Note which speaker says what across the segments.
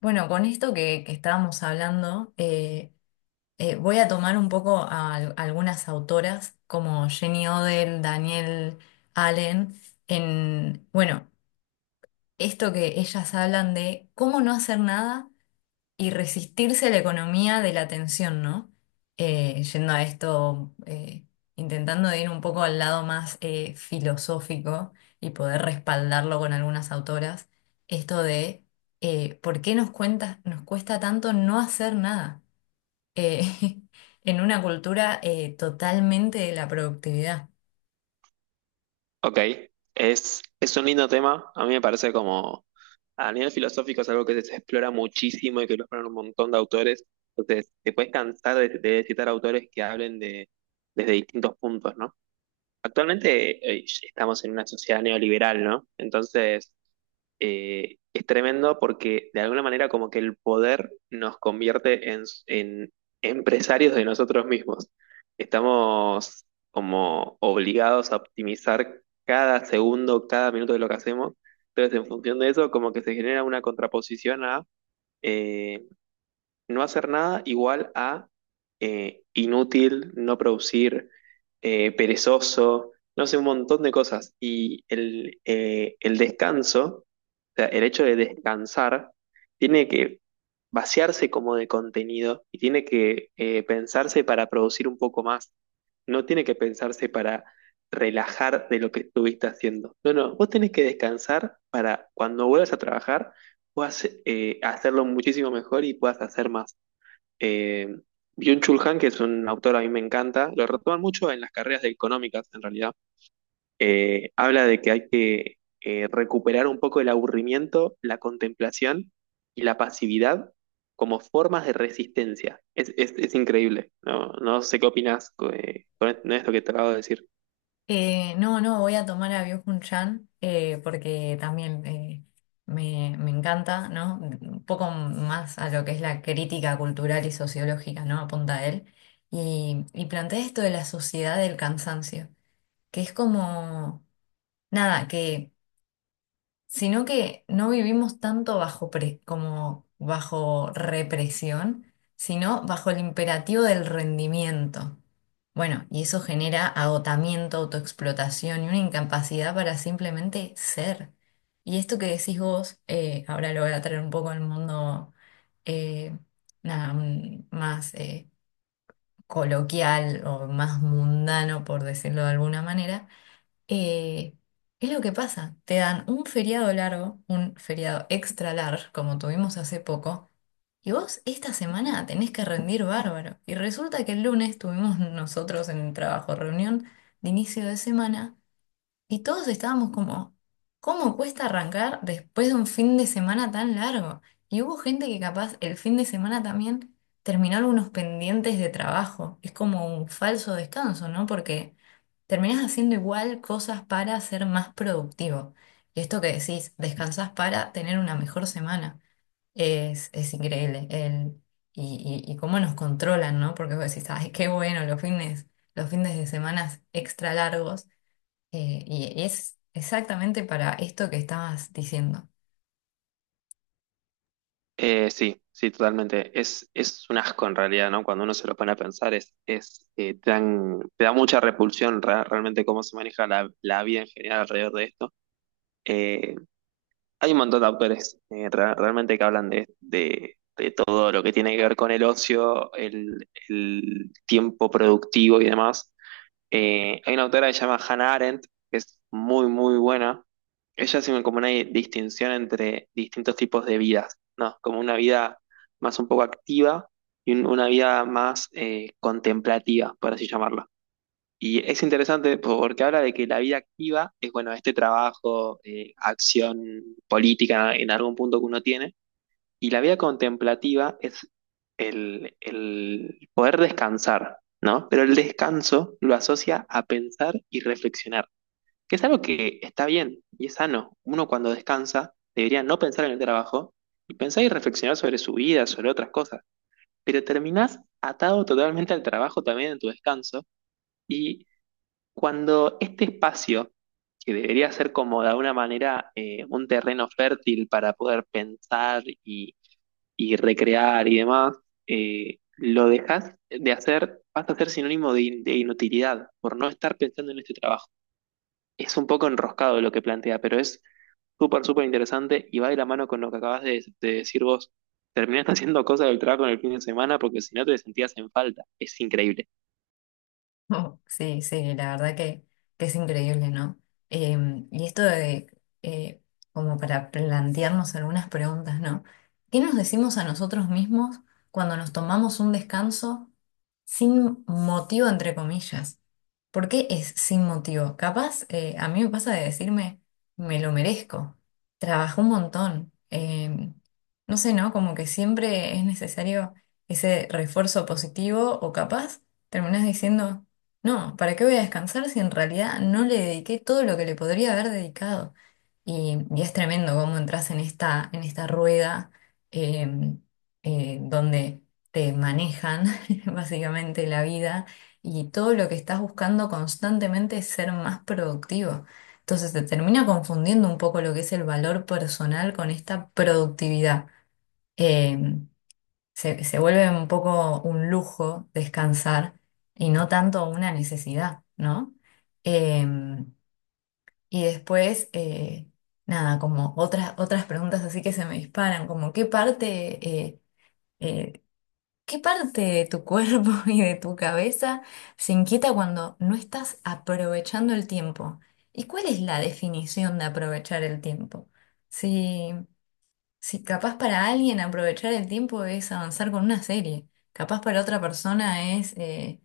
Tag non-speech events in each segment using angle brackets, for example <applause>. Speaker 1: Bueno, con esto que estábamos hablando, voy a tomar un poco algunas autoras como Jenny Odell, Danielle Allen, en, bueno, esto que ellas hablan de cómo no hacer nada y resistirse a la economía de la atención, ¿no? Yendo a esto, intentando de ir un poco al lado más filosófico y poder respaldarlo con algunas autoras, esto de por qué nos cuesta tanto no hacer nada eh, <laughs> en una cultura totalmente de la productividad.
Speaker 2: Ok, es un lindo tema. A mí me parece como a nivel filosófico es algo que se explora muchísimo y que lo exploran un montón de autores. Entonces, te puedes cansar de citar autores que hablen de, desde distintos puntos, ¿no? Actualmente estamos en una sociedad neoliberal, ¿no? Entonces, es tremendo porque de alguna manera como que el poder nos convierte en empresarios de nosotros mismos. Estamos como obligados a optimizar cada segundo, cada minuto de lo que hacemos. Entonces, en función de eso, como que se genera una contraposición a eh, no hacer nada igual a inútil, no producir, perezoso, no sé, un montón de cosas. Y el descanso, o sea, el hecho de descansar, tiene que vaciarse como de contenido y tiene que pensarse para producir un poco más. No tiene que pensarse para relajar de lo que estuviste haciendo. No, no, vos tenés que descansar para cuando vuelvas a trabajar puedas hacerlo muchísimo mejor y puedas hacer más. Eh, Byung-Chul Han, que es un autor a mí me encanta, lo retoman mucho en las carreras de económicas, en realidad. Habla de que hay que recuperar un poco el aburrimiento, la contemplación y la pasividad como formas de resistencia. Es increíble. No, no sé qué opinas con esto que te acabo de decir.
Speaker 1: No, no, voy a tomar a Byung-Hun Chan porque también me encanta, ¿no? Un poco más a lo que es la crítica cultural y sociológica, ¿no? Apunta a él. Y plantea esto de la sociedad del cansancio, que es como, nada, que sino que no vivimos tanto como bajo represión, sino bajo el imperativo del rendimiento. Bueno, y eso genera agotamiento, autoexplotación y una incapacidad para simplemente ser. Y esto que decís vos, ahora lo voy a traer un poco al mundo eh, nada, mm, más coloquial o más mundano, por decirlo de alguna manera, eh, es lo que pasa, te dan un feriado largo, un feriado extra largo, como tuvimos hace poco, y vos esta semana tenés que rendir bárbaro. Y resulta que el lunes tuvimos nosotros en el trabajo reunión de inicio de semana. Y todos estábamos como, ¿cómo cuesta arrancar después de un fin de semana tan largo? Y hubo gente que capaz el fin de semana también terminó algunos pendientes de trabajo. Es como un falso descanso, ¿no? Porque terminás haciendo igual cosas para ser más productivo. Y esto que decís, descansás para tener una mejor semana. Es increíble. Y cómo nos controlan, ¿no? Porque vos decís, ay, qué bueno, los fines de semana extra largos. Y es exactamente para esto que estabas diciendo.
Speaker 2: Sí, sí, totalmente. Es un asco en realidad, ¿no? Cuando uno se lo pone a pensar, te te da mucha repulsión realmente cómo se maneja la vida en general alrededor de esto. Eh, Hay un montón de autores realmente que hablan de, de todo lo que tiene que ver con el ocio, el tiempo productivo y demás. Hay una autora que se llama Hannah Arendt, que es muy, muy buena. Ella hace como una distinción entre distintos tipos de vidas, ¿no? Como una vida más un poco activa y una vida más contemplativa, por así llamarla. Y es interesante porque habla de que la vida activa es, bueno, este trabajo, acción política en algún punto que uno tiene, y la vida contemplativa es el poder descansar, ¿no? Pero el descanso lo asocia a pensar y reflexionar, que es algo que está bien y es sano. Uno cuando descansa debería no pensar en el trabajo y pensar y reflexionar sobre su vida, sobre otras cosas, pero terminás atado totalmente al trabajo también en tu descanso. Y cuando este espacio, que debería ser como de alguna manera un terreno fértil para poder pensar y recrear y demás, lo dejas de hacer, vas a ser sinónimo de, de inutilidad por no estar pensando en este trabajo. Es un poco enroscado lo que plantea, pero es súper, súper interesante y va de la mano con lo que acabas de decir vos. Terminaste <laughs> haciendo cosas del trabajo en el fin de semana porque si no te sentías en falta. Es increíble.
Speaker 1: <laughs> Oh, sí, sí, la verdad que es increíble, ¿no? Y esto de, eh, como para plantearnos algunas preguntas, ¿no? ¿Qué nos decimos a nosotros mismos cuando nos tomamos un descanso sin motivo, entre comillas? ¿Por qué es sin motivo? Capaz, a mí me pasa de decirme, me lo merezco, trabajé un montón, no sé, ¿no? Como que siempre es necesario ese refuerzo positivo o capaz terminas diciendo... No, ¿para qué voy a descansar si en realidad no le dediqué todo lo que le podría haber dedicado? Y es tremendo cómo entras en en esta rueda, eh, donde te manejan <laughs> básicamente la vida y todo lo que estás buscando constantemente es ser más productivo. Entonces te termina confundiendo un poco lo que es el valor personal con esta productividad. Em, se vuelve un poco un lujo descansar y no tanto una necesidad, ¿no? Eh, y después, nada, como otras preguntas así que se me disparan, como eh, eh, qué parte de tu cuerpo <laughs> y de tu cabeza se inquieta cuando no estás aprovechando el tiempo. ¿Y cuál es la definición de aprovechar el tiempo? Sí. Si capaz para alguien aprovechar el tiempo es avanzar con una serie, capaz para otra persona es, eh,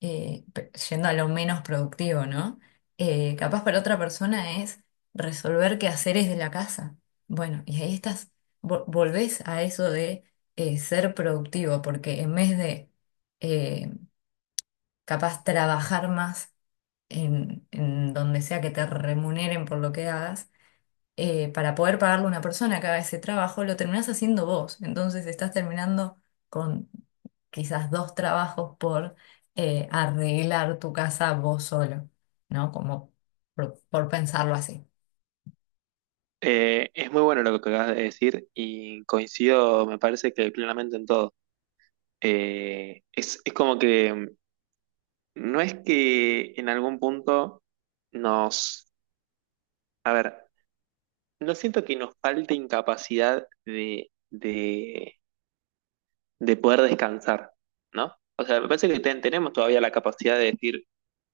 Speaker 1: eh, pe- yendo a lo menos productivo, ¿no? Capaz para otra persona es resolver qué quehaceres de la casa. Bueno, y ahí estás, volvés a eso de ser productivo, porque en vez de eh, capaz trabajar más en donde sea que te remuneren por lo que hagas, para poder pagarle a una persona que haga ese trabajo, lo terminás haciendo vos. Entonces estás terminando con quizás dos trabajos por arreglar tu casa vos solo, ¿no? Como por pensarlo así.
Speaker 2: Es muy bueno lo que acabas de decir y coincido, me parece que plenamente en todo. Es como que no es que en algún punto nos... A ver, no siento que nos falte incapacidad de poder descansar, ¿no? O sea, me parece que tenemos todavía la capacidad de decir,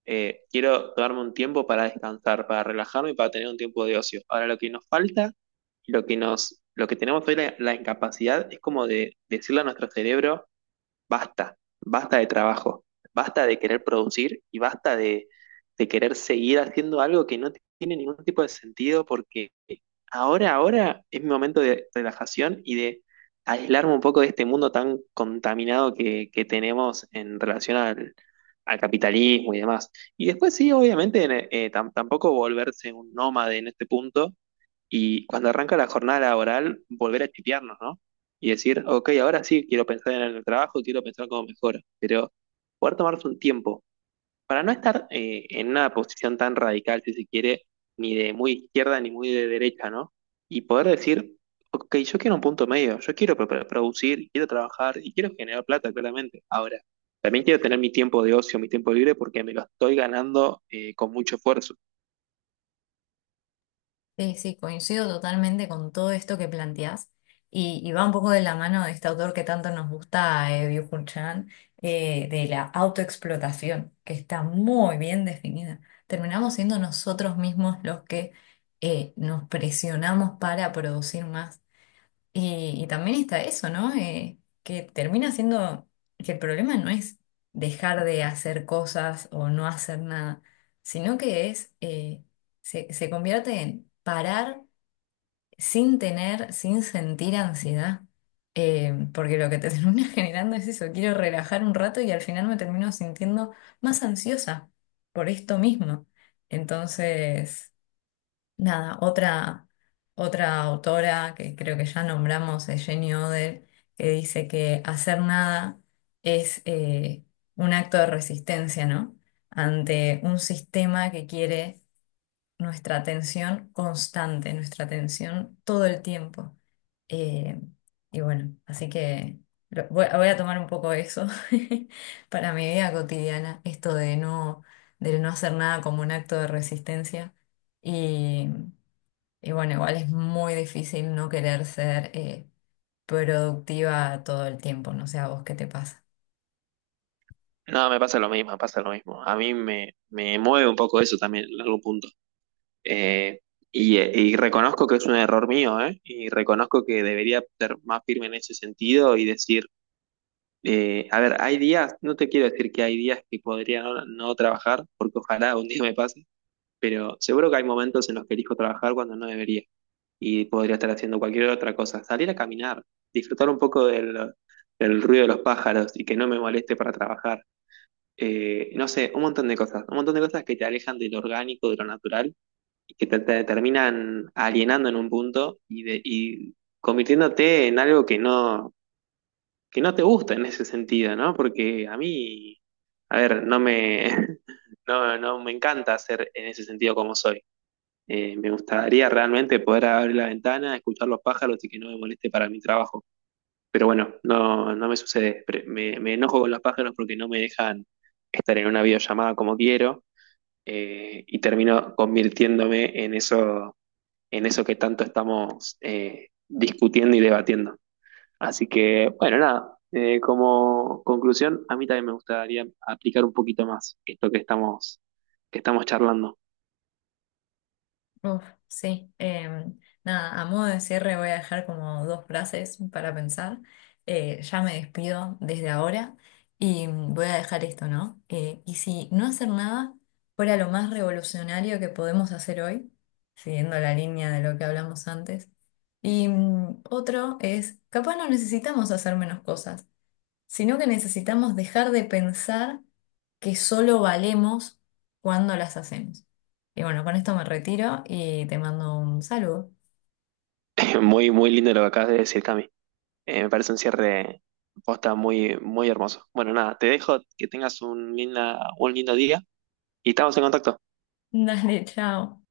Speaker 2: quiero darme un tiempo para descansar, para relajarme y para tener un tiempo de ocio. Ahora lo que nos falta, lo que tenemos hoy la incapacidad es como de decirle a nuestro cerebro, basta, basta de trabajo, basta de querer producir y basta de querer seguir haciendo algo que no tiene ningún tipo de sentido porque ahora es mi momento de relajación y de aislarme un poco de este mundo tan contaminado que tenemos en relación al capitalismo y demás. Y después sí, obviamente, tampoco volverse un nómade en este punto, y cuando arranca la jornada laboral, volver a chipearnos, ¿no? Y decir, ok, ahora sí quiero pensar en el trabajo, quiero pensar cómo mejora, pero poder tomarse un tiempo para no estar en una posición tan radical, si se quiere, ni de muy izquierda ni muy de derecha, ¿no? Y poder decir, ok, yo quiero un punto medio, yo quiero producir, quiero trabajar y quiero generar plata, claramente. Ahora, también quiero tener mi tiempo de ocio, mi tiempo libre, porque me lo estoy ganando con mucho esfuerzo.
Speaker 1: Sí, sí, coincido totalmente con todo esto que planteás y va un poco de la mano de este autor que tanto nos gusta, Byung-Hun Chan, de la autoexplotación, que está muy bien definida. Terminamos siendo nosotros mismos los que nos presionamos para producir más. Y también está eso, ¿no? Que termina siendo que el problema no es dejar de hacer cosas o no hacer nada, sino que es, se convierte en parar sin tener, sin sentir ansiedad. Porque lo que te <laughs> termina generando es eso, quiero relajar un rato y al final me termino sintiendo más ansiosa por esto mismo. Entonces... Nada, otra autora que creo que ya nombramos es Jenny Oder, que dice que hacer nada es un acto de resistencia, ¿no? Ante un sistema que quiere nuestra atención constante, nuestra atención todo el tiempo. Eh, y bueno, así que voy a tomar un poco eso <laughs> para mi vida cotidiana, esto de no hacer nada como un acto de resistencia. Y. Y bueno, igual es muy difícil no querer ser productiva todo el tiempo, no sé a vos qué te pasa.
Speaker 2: No, me pasa lo mismo, me pasa lo mismo. A mí me mueve un poco eso también en algún punto. Eh, y reconozco que es un error mío, ¿eh? Y reconozco que debería ser más firme en ese sentido y decir, a ver, hay días, no te quiero decir que hay días que podría no trabajar, porque ojalá un día me pase, pero seguro que hay momentos en los que elijo trabajar cuando no debería y podría estar haciendo cualquier otra cosa. Salir a caminar, disfrutar un poco del ruido de los pájaros y que no me moleste para trabajar no sé, un montón de cosas, un montón de cosas que te alejan de lo orgánico, de lo natural, y que te terminan alienando en un punto y, y convirtiéndote en algo que no te gusta en ese sentido, ¿no? Porque a mí, a ver, no me, <laughs> no me encanta ser en ese sentido como soy. Me gustaría realmente poder abrir la ventana, escuchar los pájaros y que no me moleste para mi trabajo. Pero bueno, no, no me sucede. Me enojo con los pájaros porque no me dejan estar en una videollamada como quiero, y termino convirtiéndome en eso que tanto estamos discutiendo y debatiendo. Así que, bueno, nada, como conclusión, a mí también me gustaría aplicar un poquito más esto que estamos charlando.
Speaker 1: Uf, sí. Nada, a modo de cierre voy a dejar como dos frases para pensar. Ya me despido desde ahora y voy a dejar esto, ¿no? Y si no hacer nada fuera lo más revolucionario que podemos hacer hoy, siguiendo la línea de lo que hablamos antes. Y otro es, capaz no necesitamos hacer menos cosas, sino que necesitamos dejar de pensar que solo valemos cuando las hacemos. Y bueno, con esto me retiro y te mando un saludo.
Speaker 2: <laughs> Muy, muy lindo lo que acabas de decir, Cami. Me parece un cierre posta muy, muy hermoso. Bueno, nada, te dejo que tengas un, linda, un lindo día y estamos en contacto.
Speaker 1: <laughs> Dale, chao.